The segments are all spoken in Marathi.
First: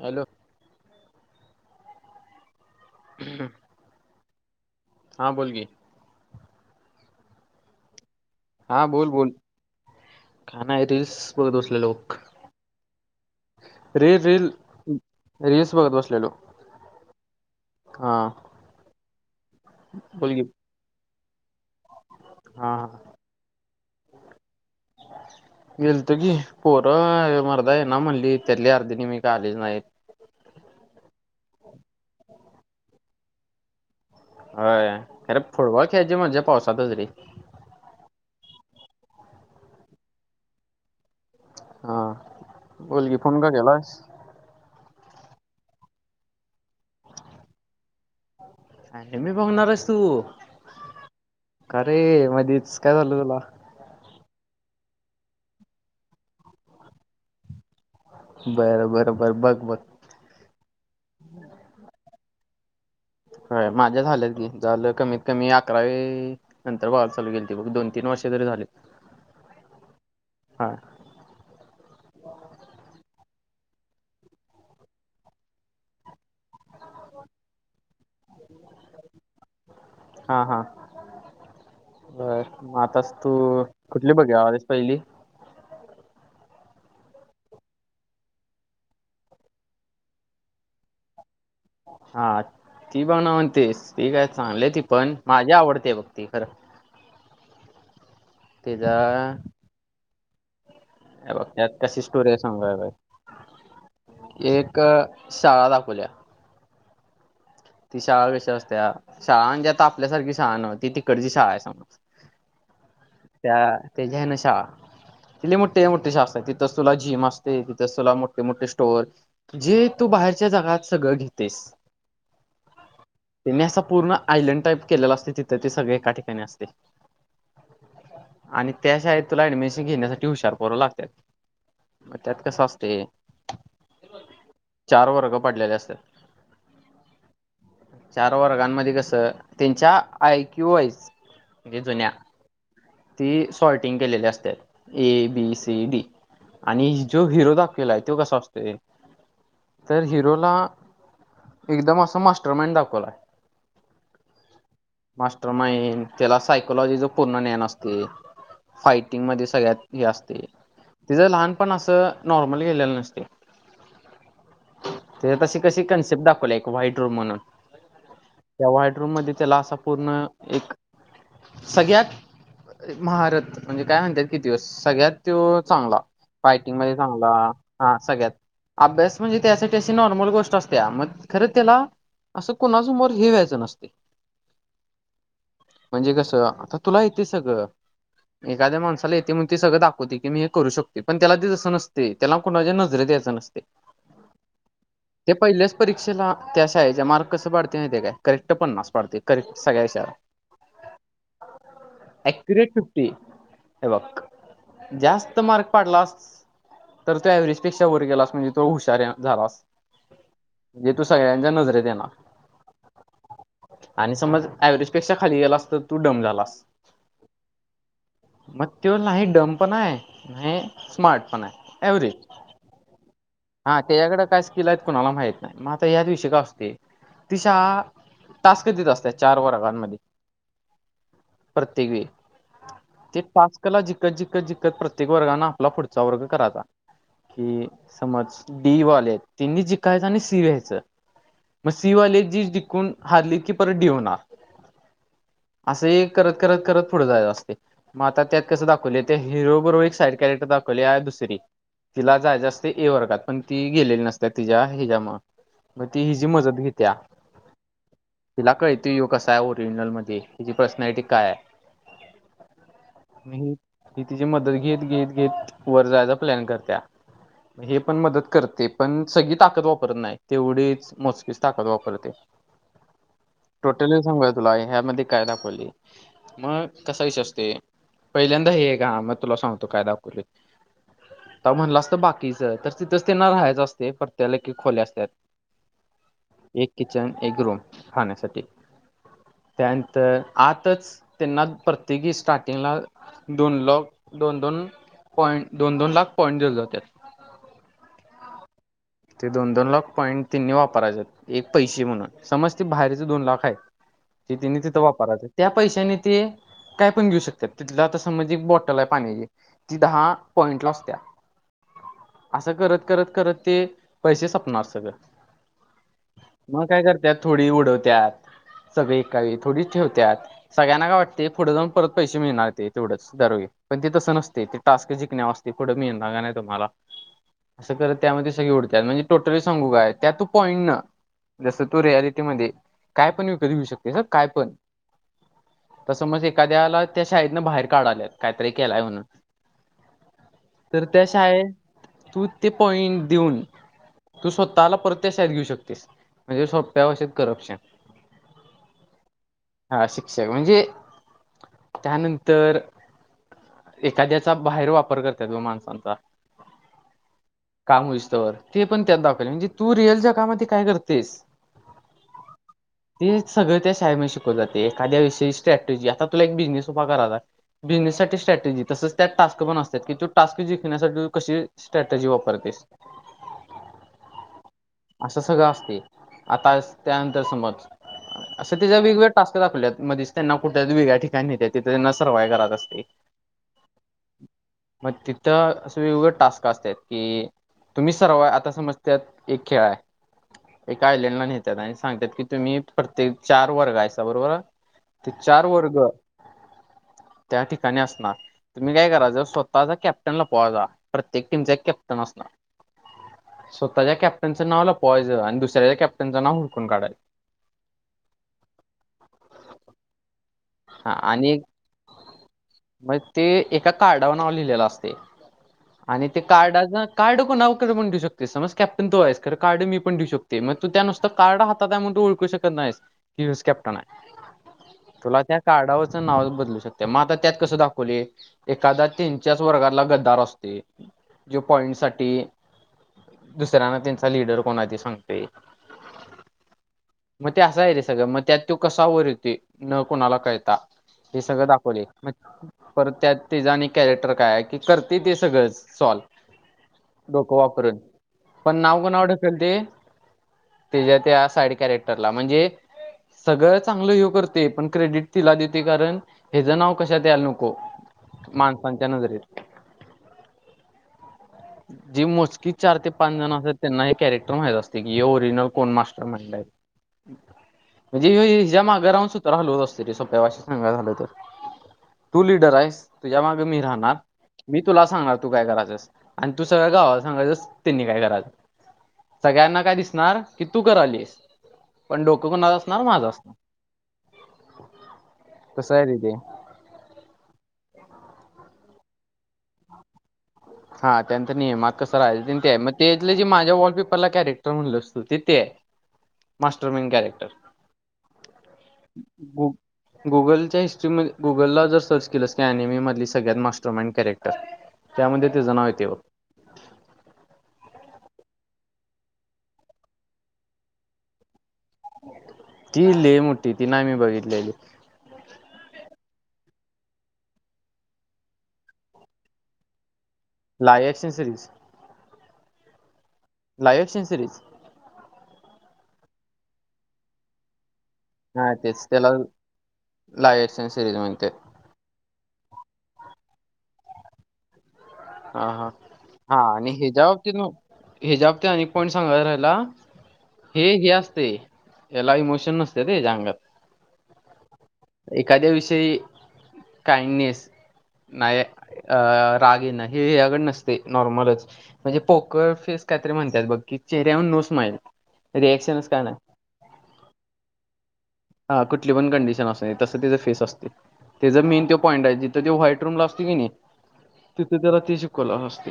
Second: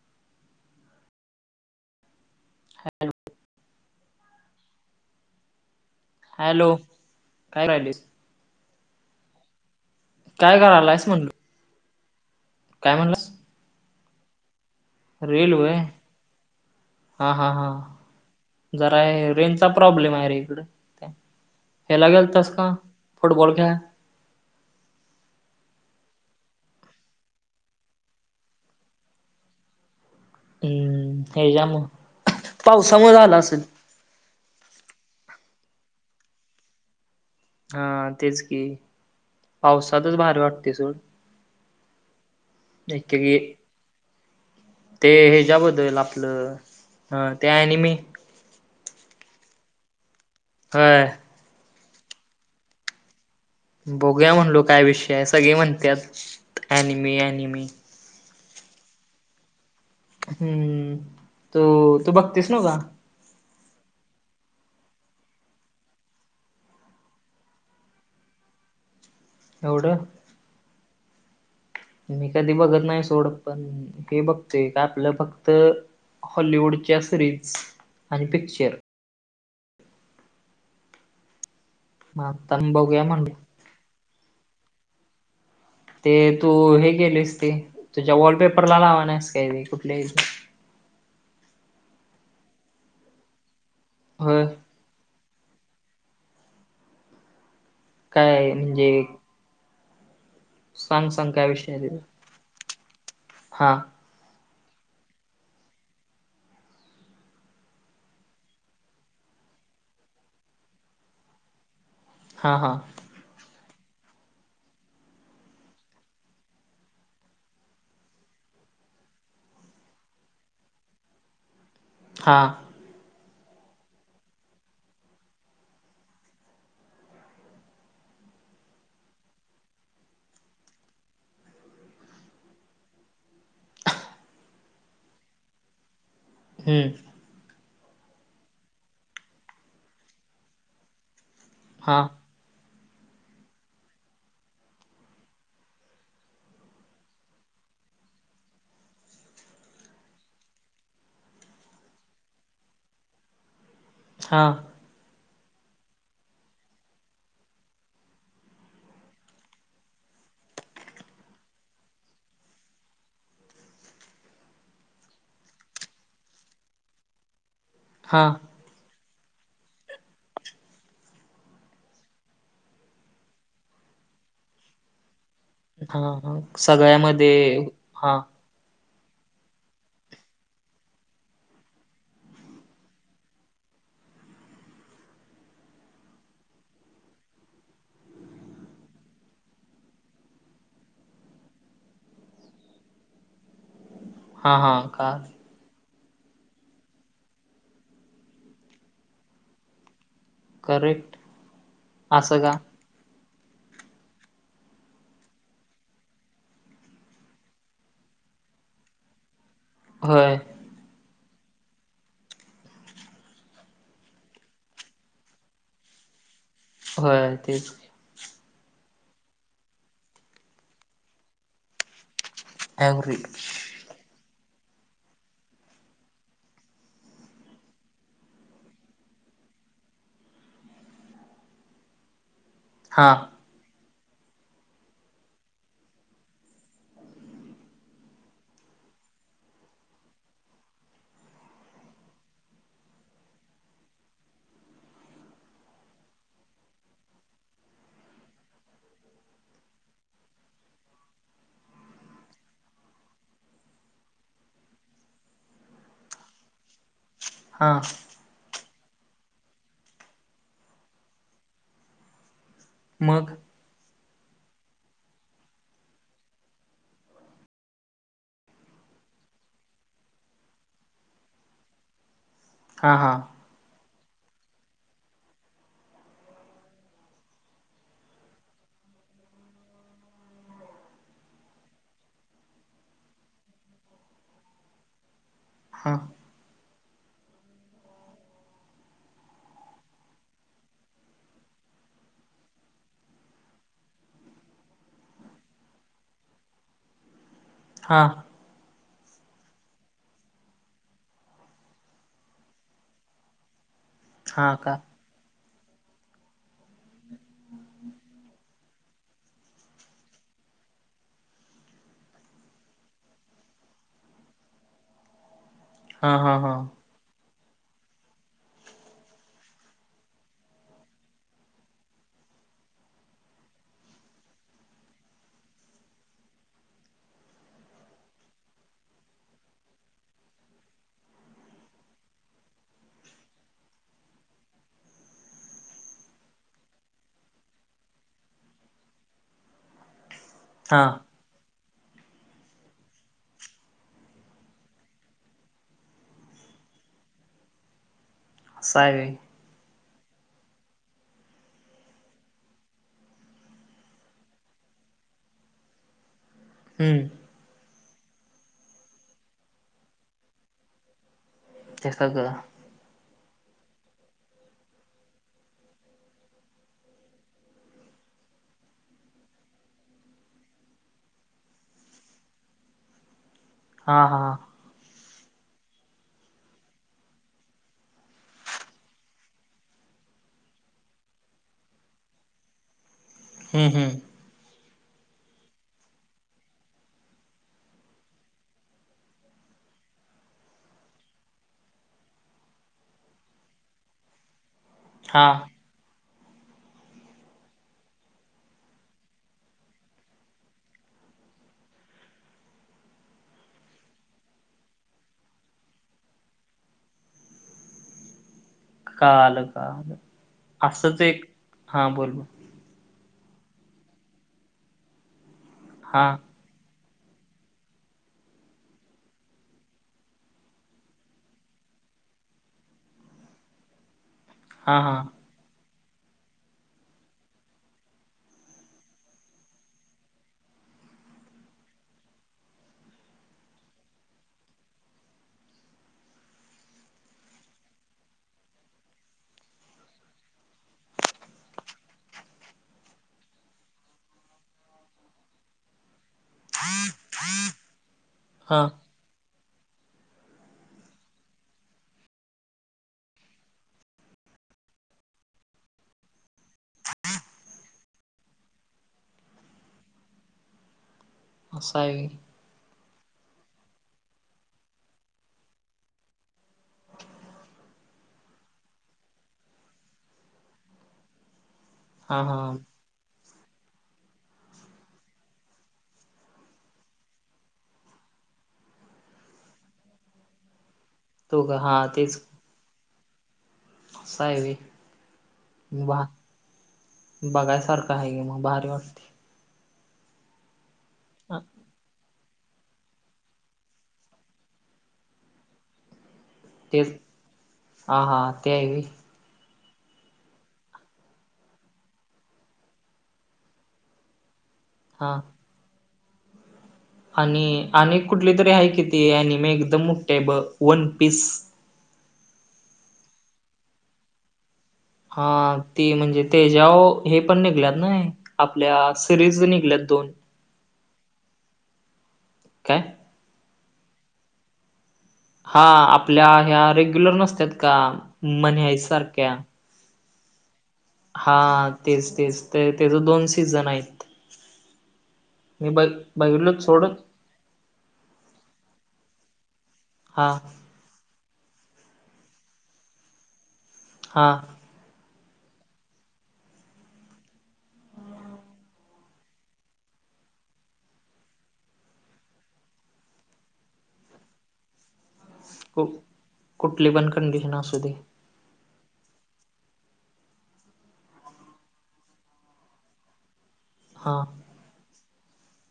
हॅलो? हॅल [unintelligible] हा बोल की. हॅलो काय राहिलीस? हा बोल बोल. काय नाही करायलायस रिल्स म्हणल बघत बसलेलो बघ. काय म्हणलास? रे रील रेल रिल्स व्हय बघत बसलेलो. हा हा हा. हां जरा रेंज चा प्रॉब्लेम आहे रे इकड! त्याला गेलतास का हा हा फुटबॉल खेळ गेलतो की, पोर मरदा येणारं म्हनली त्यातली अर्धी निम्मी काय आलीच नायत. हम्म. हेच्यामुल, पावसामुळे झाल असल. व्हय खर फुटबॉल खेळची मज्या पावसातच रे. हा तेच की पावसातच भार वाटते सूड हा. बोल की. फोन का एक केलास? ते हेच्याबद्दल आपलं ह ते एनिमी. [unintelligible] बघणारेस तू? होय. अरे मध्येच काय झालं तुला? बघुया म्हणलो काय विषय आहे सगळे म्हणतात ऑनिमि, ऑनिमी बर बर बर बघ बघ. हम्म. तो तू बघतीस न का? होय माझ्या झाल्यात की झालं कमीत कमी अकरावी. नंतर [unintelligible] चालू केली बघ दोन, तीन वर्षे तरी झाले. एवढं. हा मी कधी बघत नाही सोड पण हे बघतोय काय आपलं फक्त हॉलिवूडच्या सिरीज आणि पिक्चर. हा हा मग बर. आता मग बघूया आताच तू म्हणलं कुठली बघायला आहेस पहिली? ते तू हे गेलेस ते. तुझ्या वॉलपेपरला लावानास काय कुठल्या हा. ती बनवतेस ती काय होय चांगलेआहे ती पण. माझी आवडते बघ ती खरं काय म्हणजे? तिचा सांग सांग हे बघ काय विषय त्यात आहे कशी स्टोरी आहे सांगू काय? बघ. हा एक शाळा दाखवल्या. ती शाळा कशी असत्या? शाळा म्हणजे आता आपल्यासारखी शाळा नव्ह ती तिकडची शाळा आहे समज. हां हां. त्या तेजे आहे ना शाळा. ति मोठीच्या मोठी शाळा असत्या. तिथंच तुला जिम असते तिथंच तुला मोठे, मोठे स्टोअर जे तू बाहेरच्या जगात सगळं घेतेस. हां. त्यांनी असा पूर्ण आयलंड टाईप केलेला असते, तिथं ते सगळे एका ठिकाणी असते. आणि त्या शाळेत तुला ऍडमेशन घेण्यासाठी हुशार पोरं लागत्यात. त्यात कसं असतय चार वर्ग पडलेली असत्यात. हम्म. चार वर्गांमध्ये कस त्यांच्या आयक्यू वाईज म्हणजे हा जुन्या ती सॉरटिंग केलेली असते ए, बी, सी, डी, आणि जो हिरो दाखिवलाय तो कसा असतोय? तर हिरोला एकदम असं मास्टर माइंड दाखवलाय. हा. मास्टर माइंड त्याला सायकोलॉजीच पूर्ण ज्ञान असतय. फाईटिंग मध्ये सगळ्यात हे असतय तेज लहानपण असं नॉर्मल गेलेलं नसतय. ते तशी कशी कन्सेप्ट दाखवल्या एक व्हाईट रूम म्हणून हा. त्या व्हाईट रूम मध्ये त्याला असा पूर्ण एक सगळ्यात महारथ म्हणजे काय म्हणत्यात कि त्यो सगळ्यात चांगला हा फायटिंग मध्ये चांगला, सगळ्यामध्ये हा सगळ्यात अभ्यास म्हणजे त्यासाठी अशी नॉर्मल गोष्ट असत्या म खर तेला असं कोणासमोर हे व्हायचं नसतय म्हणजे कस आता तुला येतय सगळ एखाद्या माणसाला येतय म्हणून ते सगळं दाखवतय, की मी करू शकतोय पण तेला ते तस नसतय तेला कुणाच्या नजरेत यायचं नसते. हा हा. कळाल. ते पहिल्याच परीक्षेला त्या [unintelligible] मार्क कसं पाडतय माहितय काय करेक्ट पन्नास पडतंय करेक्ट सगळ्या विषयाला. करेक्ट असं का ऑक्युरेट फीप पटी, हे बघ जास्त मार्क पाडलास तर तो ऍव्हेज पेक्षा वर गेलास म्हणजे तो हुशार य झालास होय. म्हणजे तू सगळ्यांच्या नजरेत येनार. आणि समज ऍव्हरेज पेक्षा खाली गेलास तर तू डम झालास. होय तेच की मग तो नाही डम पण हाय, नाही स्मार्ट पण हाय एव्हरेज एवरेज हा तेजाकड काय स्कील हाय कुणाला माहित नसतंय. मग आता यात विषय काय असतोय शाळा टास्क देत असत्या चार वर्गांमध्ये. प्रत्येक वेळी. हा ते टास्कला जिकत-जिकत-जिकत प्रत्येक वर्गाने आपला पुढचा वर्ग करायचा. की समज डीवाले आहेत तिनी जिकायचं आणि सी व्याच मग सि वाले जी जिकून हारली की परत डी हुंणार. अस हे करत-करत-करत पुढे जायच असतय. मग आता त्यात कसं दाखवले ते हिरोबरोबर एक साईड कॅरेक्टर दाखवलिया दुसरी तिला जायच आसतय ते ए वर्गात पण ती गेलेली नसत्या तिच्या हिच्यामुळ मग ती हिची मदत घित्या हा. तिला कळत यो कसा आहे ओरिजिनल मध्ये हेजी पर्सनॅलिटी काय आय. मग ही तिजी मदत घेत, घेत, घेत वर जायचा प्लॅन करत्या. हे पण मदत करते. पण सगळी ताकद वापरत नाही. तेवढीच मोजकीच ताकद वापरते. हा, हा. टोटली सांगू काय तुला. ह्यामध्ये, काय दाखवलीय? मग, कसा विषय असतेय. पहिल्यांदा हे का मग तुला सांगतो. काय दाखवले. त म्हणलं असतं बाकीच, तर तिथंच त्यांना राहायचं असतय. प्रत्येकाला एक- एक खोल्या असत्यात. हा. एक किचन, एक रूम, खाण्यासाठी. त्यानंतर, आतच त्यांना प्रत्येकी स्टार्टिंगला दोन लॉक. दोन- दोन पॉइंट, दोन- दोन लाख पॉइंट देऊन जात्यात. हा. ते दोन - दोन लाख पॉईंट त्यांनी वापरायचेत, एक पैसे म्हणून. समज ते बाहेरचे दोन लॉक हायत ति हा तिने का तिथं वापराच. त्या पैशाने ते, काय पण घेऊ शकतेत. तिथलं आता समज एक बॉ टलय पाण्याची. ती दहा पॉईंटला असत्या. असं करत, करत, करत ते पैसे सपणार सगळं. हा हा हा मग काय करत्यात, थोडी उडवत्यात सगळे, एका वेळी थोडीच ठेवत्यात. सगळ्यांना काय वाटते. पुढे जाऊन परत पैसे मिळणार ते. तेवढंच, दरवेळी. पण ते तसं नसते. टास्क जिकण्यावर असतय. पुढं मिळणार का नाही, तुम्हाला? असं करत त्यामध्ये सगळी उड त्यात म्हणजे टोटली सांगू काय? त्यात तू पॉईंन जसं, तू रियालिटी मध्ये. काय पण विकत घेऊ शकतेस. काय पण. तसं मग, एखाद्याला त्या शाळेतन बाहेर काढाल्यात. काहीतरी केलाय म्हणून. हा तर त्या शाळेत, तू ते पॉइंट देऊन तू स्वतःला परत, त्या शाळेेत घेऊ शकतेस. म्हणजे, सोप्या भाषेत करप्शन. साये. हा शिक्षक. म्हणजे, त्यानंतर एखाद्याचा बाहेर वापर करत्यात, [unintelligible] माणसांचा. हम्म. काम होईस्तवर. ते पण त्यात दाखवल. म्हणजे तू रिअलच्या कामात काय, करतेस? ते सगळं. ते सगळं त्या शाळेमध्ये शिकवल जाते. एखाद्या विषयी स्ट्रॅटेजी. आता तुला एक बिझनेस उभा कराला बिझनेससाठी स्ट्रॅटेजी. तसच त्यात टास्क पण असत्यात. की तो टास्क जिंण्यासाठी कशी स्ट्रॅटेजी वापरतेस. हा, हा. असं सगळं असतंय. आता त्यानंतर, समज असं त्याच्या वेगवेगळ्या टास्क दाखवल्यात. मध्येच त्यांना कुठ्या वेगळ्या ठिकाणीे नेत्यात. तिथे त्यांना सर्वाइ करत असतय. हम, हम. मग तिथं, असं वेगवेगळे टास्क असत्यात. की, तुम्ही सर्व, आता समज, त्यात एक खेळाय एका आयलंडला नेेत्यात. आणि सांगत्यात की, तुम्ही प्रत्येक चार वर्ग आहेसा, बरोबर. ते हा चार वर्ग, त्या ठिकाणी असणार. तुम्ही काय करायचं. स्वतःचा कॅप्टन लपवायचा. प्रत्येक टीमचा एक कॅप्टन असणार. स्वतःच्या कॅप्टनच नाव लपवायच. आणि दुसऱ्या कॅप्टनचं नाव हुडकून काढायचं. काळाल, काळाल. हा. आणि बोल मग ते एका, कार्डावर नाव लिहिलेलं असतय. हा आणि ते कार्डच कार्ड कोणाकड पण देऊ शकतेस समज कॅप्टन तू आहेस तर कार्ड मी पण देऊ शकतो. ते मग तू त्या नुसत कार्ड हात आहे म्हण ओळखू शकत नाहीस कीस कॅप्टन आहे. हां हां. तुला त्या कार्डावरचं नाव बदलू शकते मग आता त्यात कसं दाखवले. एखादा्. त्यानच्याच वर्गाला गद्दार असते जो पॉइंट साठी. दुसऱ्यांना त्यांचा लिडर कोण आहे ते सांगतेय. मग ते असा आहे रे सगळं मग त्यात तो कसा वर येतोय. कुणाला कळता हे सगळं दाखवले. पर त्यात त्याचा आणि कॅरेक्टर काय आहे की करते ते सगळंच सॉल्व. डोकं वापरून पण हा नाव कोणावर ढकलते. त्याच्या त्या साईड कॅरेक्टरला म्हणजे सगळं चांगलं ह्यो करतोय पण. क्रेडिट तिला देते कारण हचं नाव कशातात यायला नको माणसांच्या नजरेत. असं आहे जी व्हय मोजकी चार ते पाच जण असतात त्यांना हे कॅरेक्टर माहीत असते की हे ओरिजिनल कोण मास्टर माइंड आहे. म्हणजे हि ज्या मागे राहून सुत्र हलवात असती रे सोप्या भाषेत सांगायाचं झाल तर. हा तू हा लिडर आहेस तुझ्या मागे मी राहणार मी तुला सांगणार तू काय करायचंस. आणि तू सगळं गावाला सांगायचस त्यांनी काय करायच. सगळ्यांना काय दिसणार कि तू करालीस तो का हा पण डोकं कुणाच असणार माझं असणार. असा आहे तसं आहे होय तिथे [unintelligible] बघायसारखं आहे की मग भारी वाटते. हा त्यानं त ने मग. कसं राहिल ते आहे मग तेथ जे माझ्या वॉलपेपरला कॅरेक्टर म्हणलंस तू ते आहे. मास्टर माईंड तेच कॅरेक्टर. हा हा ते आहे व्हय गुगलच्या हिस्ट्री मधे गुगलला जर सर्च केलंस की एनिमी सगळ्यात मास्टरमाइंड कॅरेक्टर. हा त्यामध्ये त्याच नाव येतंय बघ. आणि आणि कुठली तरी आहे किती अनि म एकदम मोठे बग वन पीस. ती लय मोठी ती नाही मी बघितलेली. हा ते म्हणजे तेजाओर हे पण निघल्यात ना. आपल्या सिरीज निघल्यात दोन. ला एक्सेसरीज. काय? लाईव्ह [unintelligible] हा आपल्या ह्या रेग्युलर नसतात का मन्याय सारख्या. लाईटस सिरीज म्हणते. हा तेच तेच तर त्याच दोन सीझन आहेत. हा हा मी बघ हा बघितलो आणि सोड ह्याच्य बाबतीत ह्याच्या बाबतीत अनेक पॉईंट सांगायचा राहिला. हा हे हे असतय याला इमोशन नसत्याते हेच्या अंगात. हा. एखाद्या विषयी काइंडनेस. नाही अ राग येन हे याकड नसते नॉर्मलच. म्हणजे पोकर फेस काहीतरी म्हणतात बघ की चेहऱ्यावरून नो स्माइल कु रिएक्शनच काही नाही. कुठली पण कंडिशन असू दे. हा कुठली पण कंडिशन असुदे तसं तिच फेस असतोय. त्याचां मेन तो पॉईंट आहे तिथ ते व्हाईट रूमला असतोय की नई. हा. तिथ त्याला ती शिकवला असती.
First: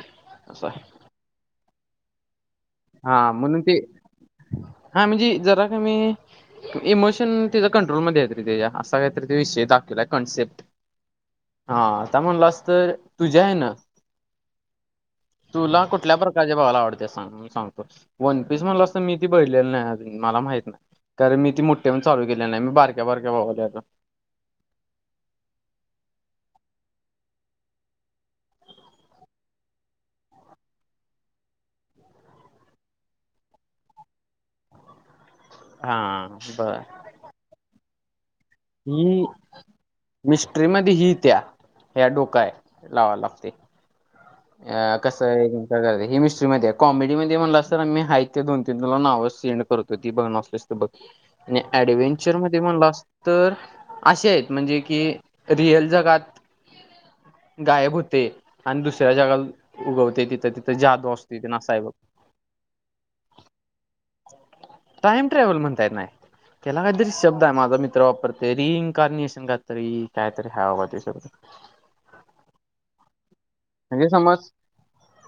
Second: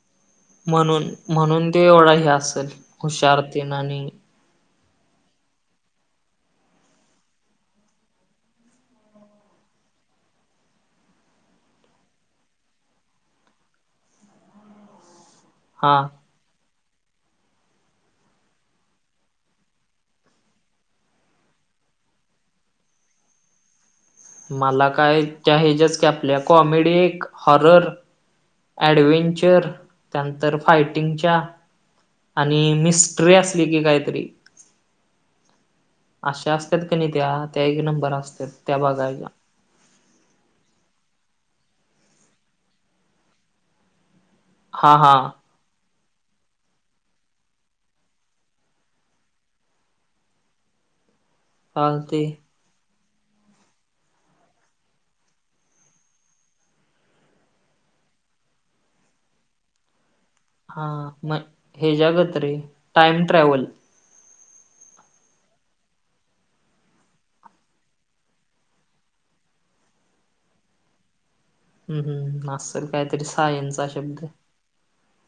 म्हणून म्हणून ते एवढा हे असेल हा म्हणून हुशारतेन ते आणि हा म्हणजे जरा कमी इमोश शन तीजा कंट्रोलमध्येयेत रे तेजा असा काहीतर तो विषय दाखवलाय कन्सेप्ट हा आता म्हणला अस तुझ्या हेन तुला हा कुठल्या प्र कारचा बघायला आवडत्या सांग मी सांगतो वनपीस म्हणलास तर मी ती बघितलेल नाही अजून मला माहित नाही. तर मी ती मोठीय म्हणून चालू केलेली नाय मी बारक्या बारक्या बघालोय आता मला काय त्या हेज्याचं की आपल्या कॉमेडी एक हॉरर ऍडवेंचर त्यानंतर फायटिंगच्या आणि मिस्ट्री असली की काहीतरी हा अशा बर असत्यात कणी त्या त्या एक नंबर असत्यात. हि मिस्ट्री मधी ही येत्या त्या डोकाय लावाय लागतय. अ हा हा कसय अगग हि मीस्ट्रीमध्ये आहे कॉमेडीमध्ये म्हटलास तर आम्ही हाय ते दोन तीन तुला नाव सेंड करतो ती बघणार असलास तर तर बघ मी चालते ऍडवेंचर म ते म्हणलास तर अशे आहेत म्हणजे की रिअल जगात गायब हुतंय आणि दुसऱ्या जगाल उगवतय तिथ हा म हेज्यागत रे टाइम ट्रॅव्हल टाइम ट्रॅव्हल म्हणता येत नाय त्याला काहीतरी शब्दय माझा मित्र वापरतय रिइन्कार्निशन काहीतरी कायतरी हाय बाबा ते [inaudible] हम्म हम् असल कायतरी सायनचा म्हणजे शब्द समज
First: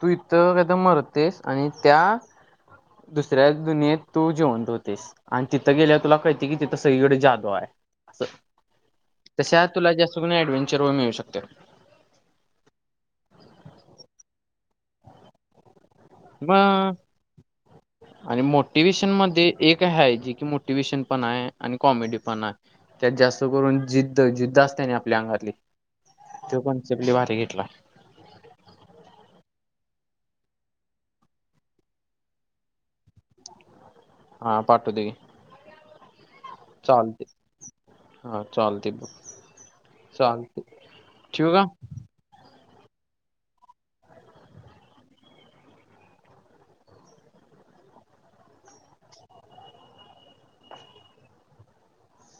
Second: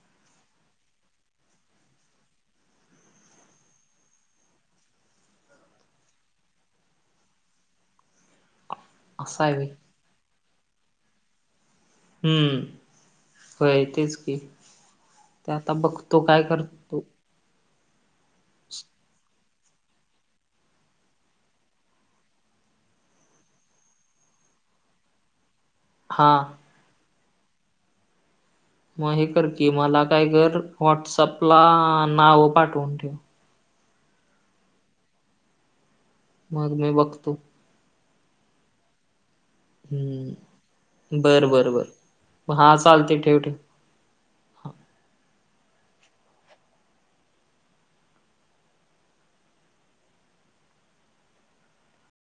तू इथं कायतर मरतयस आणि त्या दुसऱ्या दुनियेत तू जिवंत होतयस. आण तिथं गेल्यावर तुला कळतय की तिथं सगळीकडे जादूय. असा आहे तशा व्हय तुला जास्त करून ऍडव्हेंचरवर मिळू शकत्या. हम्म होय तेच की आता बघतो काय मग करतो. आणि मोटिवे्शन मध्ये एक हाय जे कि मोटिवेशन पण हाय आणि कॉमेडी पण हाय. त्यात जास्त करून जिद्द जिद्द असतिया नी आपल्या अंगातली हा त्यो कन्सेप्ट लय भारी घेतलाय. मग हे कर की मला काय कर व्हॉट्सअपला नाव पाठवून ठेव. हा पाठवतो कि मग मी चालतय. बघतो हा चालतय ब हम्म बरं बरं बर हा चालतय ठेव ठेव.